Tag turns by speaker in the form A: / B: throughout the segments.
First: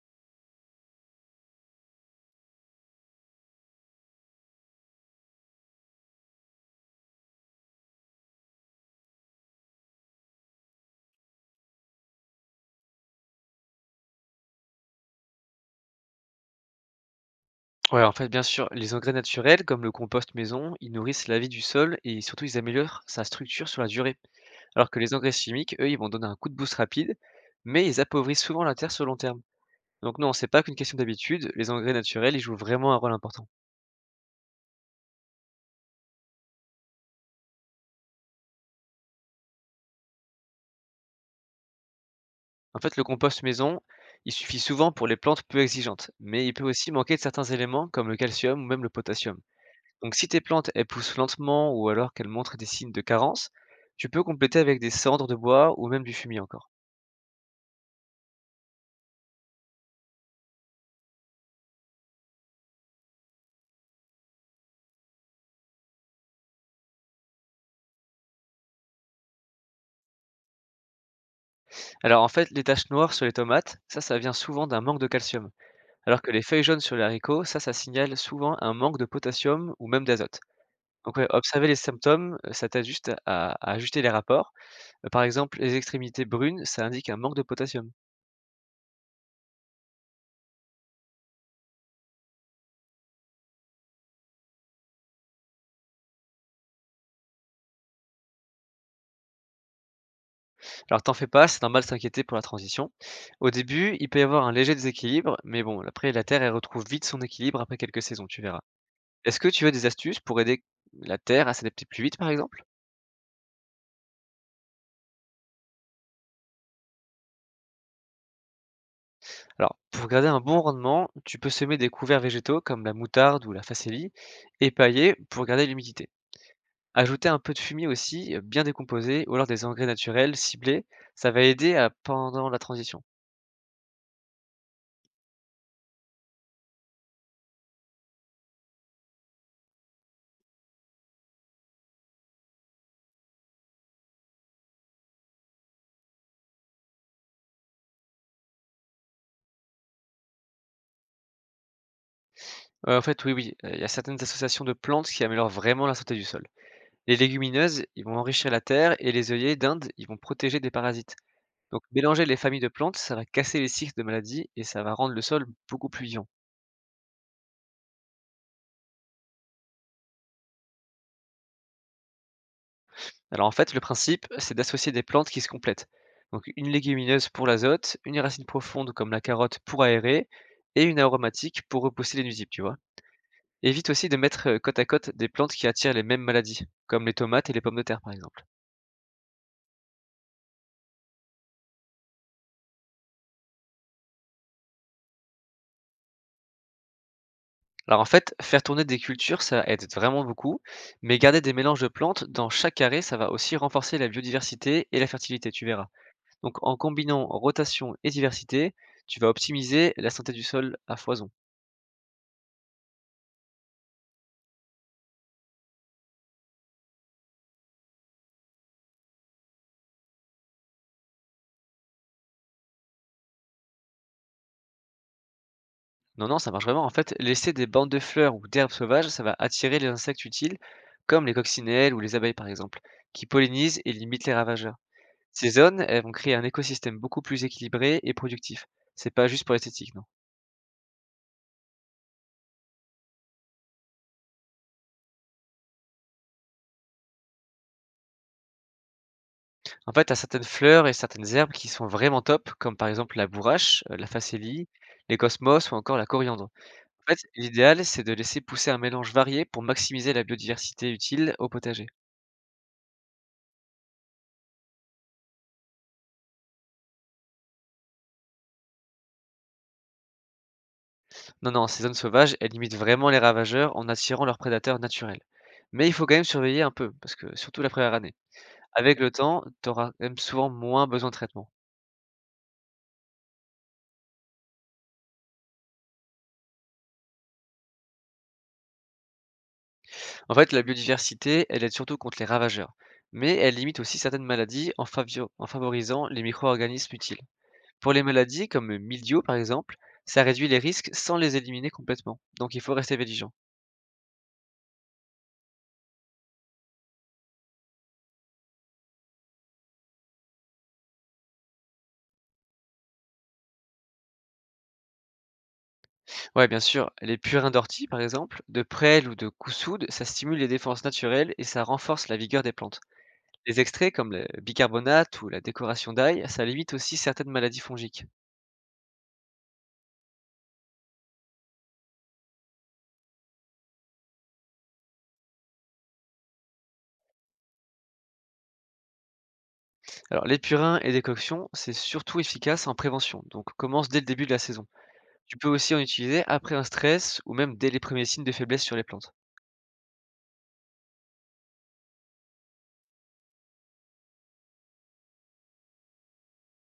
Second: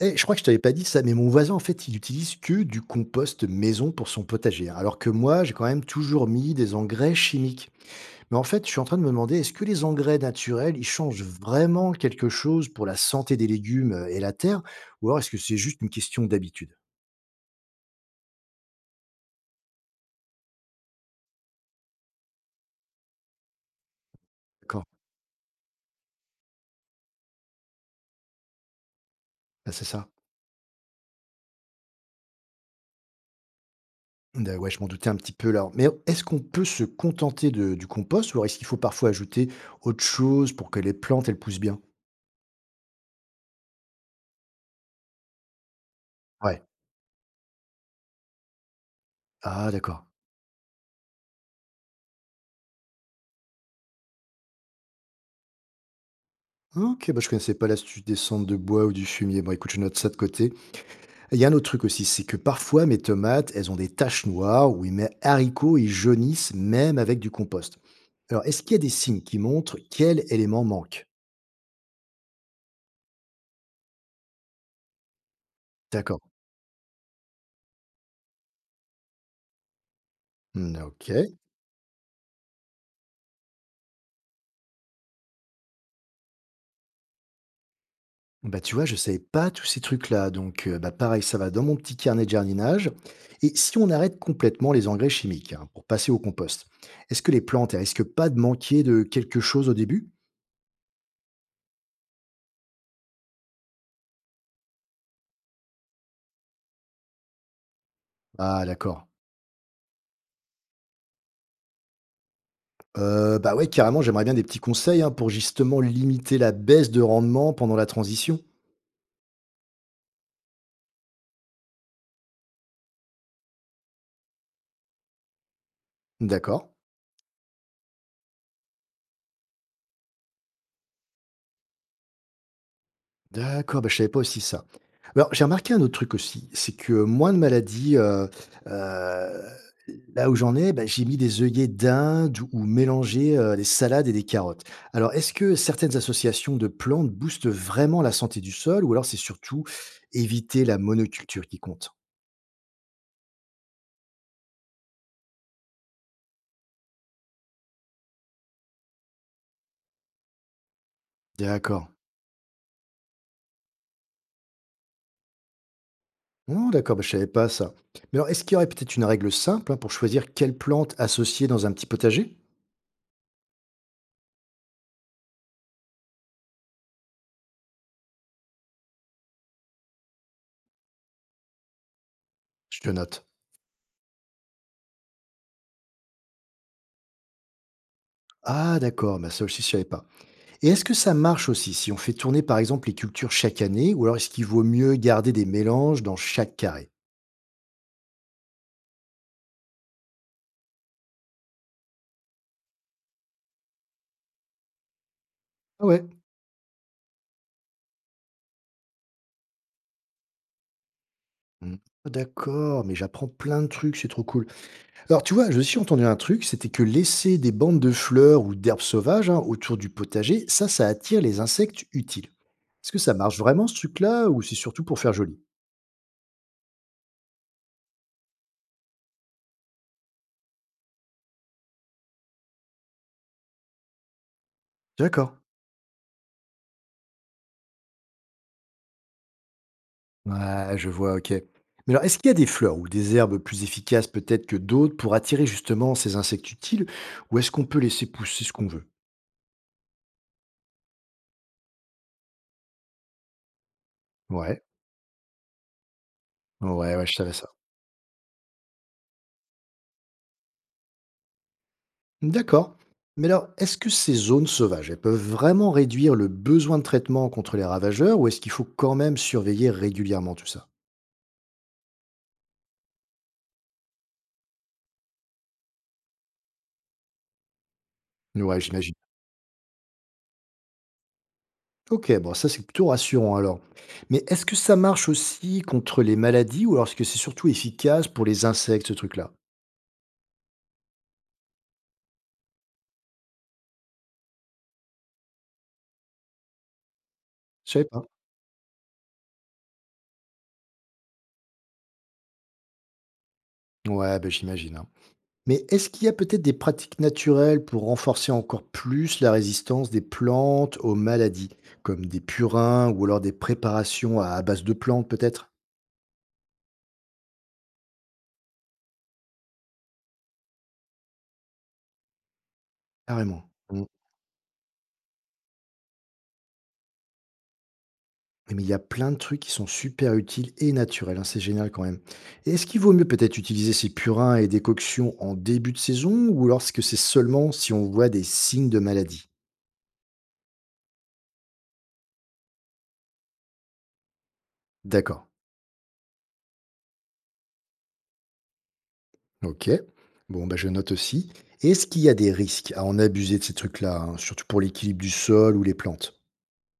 A: Eh, je crois que je t'avais pas dit ça, mais mon voisin, en fait, il utilise que du compost maison pour son potager, hein, alors que moi, j'ai quand même toujours mis des engrais chimiques. Mais en fait, je suis en train de me demander, est-ce que les engrais naturels, ils changent vraiment quelque chose pour la santé des légumes et la terre, ou alors est-ce que c'est juste une question d'habitude?
B: Ouais, en fait, bien sûr, les engrais naturels, comme le compost maison, ils nourrissent la vie du sol et surtout ils améliorent sa structure sur la durée.
A: D'accord.
B: Alors que les engrais chimiques, eux, ils vont donner un coup de boost rapide, mais ils appauvrissent souvent la terre sur le long terme.
A: Ah, c'est ça.
B: Donc non, c'est pas qu'une question d'habitude, les engrais naturels, ils jouent vraiment un rôle important.
A: Ben ouais, je m'en doutais un petit peu là. Mais est-ce qu'on peut se contenter du compost, ou alors est-ce qu'il faut parfois ajouter autre chose pour que les plantes, elles poussent bien?
B: En fait, le compost maison, il suffit souvent pour les plantes peu exigeantes, mais il peut
A: Ouais.
B: aussi manquer de certains éléments comme le calcium ou même le potassium.
A: Ah, d'accord.
B: Donc si tes plantes, elles poussent lentement ou alors qu'elles montrent des signes de carence, tu peux compléter avec des cendres de bois ou même du fumier encore.
A: OK, bah, je connaissais pas l'astuce des cendres de bois ou du fumier. Bon, écoute, je note ça de côté. Il y a un autre truc aussi, c'est que parfois mes tomates, elles ont des taches noires ou mes haricots, ils jaunissent même avec du compost. Alors, est-ce qu'il y a des signes qui montrent quel élément manque?
B: Alors en fait, les taches noires sur les tomates, ça vient souvent d'un manque de calcium. Alors
A: D'accord.
B: que les feuilles jaunes sur les haricots, ça signale souvent un manque de potassium ou même d'azote.
A: Hmm,
B: Donc ouais,
A: OK.
B: observer les symptômes, ça t'aide juste à ajuster les rapports. Par exemple, les extrémités brunes, ça indique un manque de potassium.
A: Bah, tu vois, je savais pas tous ces trucs-là. Donc, bah, pareil, ça va dans mon petit carnet de jardinage. Et si on arrête complètement les engrais chimiques, hein, pour passer au compost, est-ce que les plantes, elles risquent pas de manquer de quelque chose au début?
B: Alors t'en fais pas, c'est normal de s'inquiéter pour la transition. Au début, il peut y avoir un léger déséquilibre, mais bon, après la terre, elle retrouve vite son équilibre après quelques saisons, tu verras.
A: Ah, d'accord.
B: Est-ce que tu veux des astuces pour aider la terre à s'adapter plus vite, par exemple?
A: Bah, ouais, carrément, j'aimerais bien des petits conseils, hein, pour justement limiter la baisse de rendement pendant la transition.
B: Alors, pour garder un bon rendement, tu peux semer des couverts végétaux comme la moutarde ou la facélie et pailler pour garder l'humidité.
A: D'accord.
B: Ajouter un peu de fumier aussi, bien décomposé, ou alors des engrais naturels ciblés, ça va aider à, pendant la transition.
A: D'accord, bah, je savais pas aussi ça. Alors, j'ai remarqué un autre truc aussi, c'est que moins de maladies, heu, là où j'en ai, bah, j'ai mis des œillets d'Inde ou mélangé, des salades et des carottes. Alors, est-ce que certaines associations de plantes boostent vraiment la santé du sol ou alors c'est surtout éviter la monoculture qui compte?
B: En fait, oui, oui, il y a certaines associations de plantes qui améliorent vraiment la santé du sol. Les légumineuses, ils vont enrichir la terre et les œillets d'Inde, ils vont protéger des parasites. Donc,
A: D'accord.
B: mélanger les familles de plantes, ça va casser les cycles de maladies et ça va rendre le sol beaucoup plus vivant.
A: Oh, d'accord, bah, je savais pas ça. Mais alors, est-ce qu'il y aurait peut-être une règle simple, hein, pour choisir quelle plante associer dans un petit potager?
B: Alors en fait, le principe, c'est d'associer des plantes qui se complètent. Donc une légumineuse pour l'azote, une racine profonde comme la carotte pour aérer, et une aromatique pour repousser les nuisibles, tu vois.
A: Je te note.
B: Évite aussi de mettre côte à côte des plantes qui attirent les mêmes maladies, comme les tomates et les pommes de terre par exemple.
A: Ah, d'accord, bah, ça aussi, je savais pas. Et est-ce que ça marche aussi si on fait tourner, par exemple, les cultures chaque année, ou alors est-ce qu'il vaut mieux garder des mélanges dans chaque carré?
B: Alors en fait, faire tourner des cultures, ça aide vraiment beaucoup, mais garder des mélanges de plantes dans chaque carré, ça va aussi renforcer la biodiversité et la fertilité, tu
A: Ah
B: verras.
A: ouais.
B: Donc en combinant rotation et diversité, tu vas optimiser la santé du sol à foison.
A: Hmm. Ah, d'accord, mais j'apprends plein de trucs, c'est trop cool. Alors, tu vois, je aussi entendu un truc, c'était que laisser des bandes de fleurs ou d'herbes sauvages, hein, autour du potager, ça attire les insectes utiles. Est-ce que ça marche vraiment ce truc-là, ou c'est surtout pour faire joli?
B: Non, non, ça marche vraiment. En fait, laisser des bandes de fleurs ou d'herbes sauvages, ça va attirer les insectes utiles, comme les coccinelles ou les abeilles par exemple, qui pollinisent et limitent les ravageurs.
A: D'accord.
B: Ces zones, elles vont créer un écosystème beaucoup plus équilibré et productif. C'est pas juste pour l'esthétique, non.
A: Ouais, je vois, OK. Mais alors, est-ce qu'il y a des fleurs ou des herbes plus efficaces peut-être que d'autres pour attirer justement ces insectes utiles? Ou est-ce qu'on peut laisser pousser ce qu'on veut?
B: En fait, t'as certaines fleurs et certaines herbes qui sont vraiment top, comme par exemple la bourrache, la
A: Ouais,
B: facélie, les cosmos ou encore la coriandre.
A: ouais, ouais, je
B: En fait,
A: savais ça.
B: l'idéal, c'est de laisser pousser un mélange varié pour maximiser la biodiversité utile au potager.
A: D'accord. Mais alors, est-ce que ces zones sauvages, elles peuvent vraiment réduire le besoin de traitement contre les ravageurs ou est-ce qu'il faut quand même surveiller régulièrement tout ça?
B: Non, non, ces zones sauvages, elles limitent vraiment les ravageurs en attirant leurs prédateurs naturels. Mais il faut quand même surveiller un peu, parce que surtout la première année.
A: Ouais, j'imagine.
B: Avec le temps, tu auras même souvent moins besoin de traitement.
A: OK, bon, ça c'est plutôt rassurant alors. Mais est-ce que ça marche aussi contre les maladies ou alors est-ce que c'est surtout efficace pour les insectes, ce truc-là?
B: En fait, la biodiversité, elle aide surtout contre les ravageurs, mais elle limite aussi certaines maladies en, en favorisant les micro-organismes utiles.
A: Je savais
B: Pour
A: pas.
B: les maladies comme le mildiou par exemple, ça réduit les risques sans les éliminer complètement. Donc il faut rester vigilant.
A: Ouais, ben j'imagine, hein. Mais est-ce qu'il y a peut-être des pratiques naturelles pour renforcer encore plus la résistance des plantes aux maladies, comme des purins ou alors des préparations à base de plantes peut-être?
B: Ouais, bien sûr, les purins d'ortie par exemple, de prêle ou de coussoude, ça stimule les défenses naturelles et ça renforce la vigueur des plantes.
A: Carrément.
B: Les
A: Mm.
B: extraits comme le bicarbonate ou la décoration d'ail, ça limite aussi certaines maladies fongiques.
A: Mais il y a plein de trucs qui sont super utiles et naturels, hein, c'est génial quand même. Et est-ce qu'il vaut mieux peut-être utiliser ces purins et décoctions en début de saison ou lorsque c'est seulement si on voit des signes de maladie?
B: Alors les purins et décoctions, c'est surtout efficace en prévention, donc commence dès le début de la saison.
A: D'accord.
B: Tu peux aussi en utiliser après un stress ou même dès les premiers signes de faiblesse sur les plantes.
A: OK. Bon, bah, je note aussi. Et est-ce qu'il y a des risques à en abuser de ces trucs-là, hein, surtout pour l'équilibre du sol ou les plantes?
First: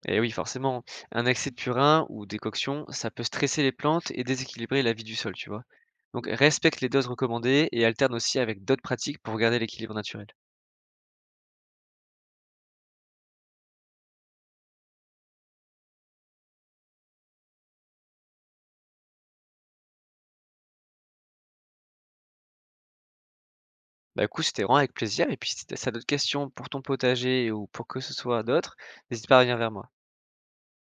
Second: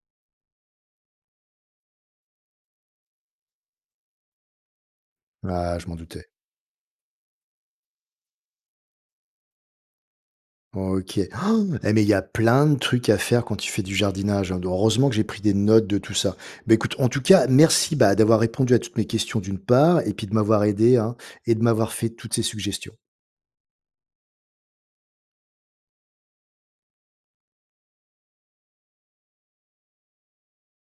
B: Et oui, forcément, un excès de purin ou décoction, ça peut stresser les plantes et déséquilibrer la vie du sol, tu vois.
A: Ah, je m'en
B: Donc
A: doutais.
B: respecte les doses recommandées et alterne aussi avec d'autres pratiques pour garder l'équilibre naturel.
A: OK. Oh, eh, mais il y a plein de trucs à faire quand tu fais du jardinage, hein. Heureusement que j'ai pris des notes de tout ça. Bah, écoute, en tout cas, merci, bah, d'avoir répondu à toutes mes questions d'une part et puis de m'avoir aidé, hein, et de m'avoir fait toutes ces suggestions.
B: Bah, écoute, c'était vraiment avec plaisir et puis si t'as d'autres questions pour ton potager ou pour que ce soit d'autres, n'hésite pas à revenir vers moi.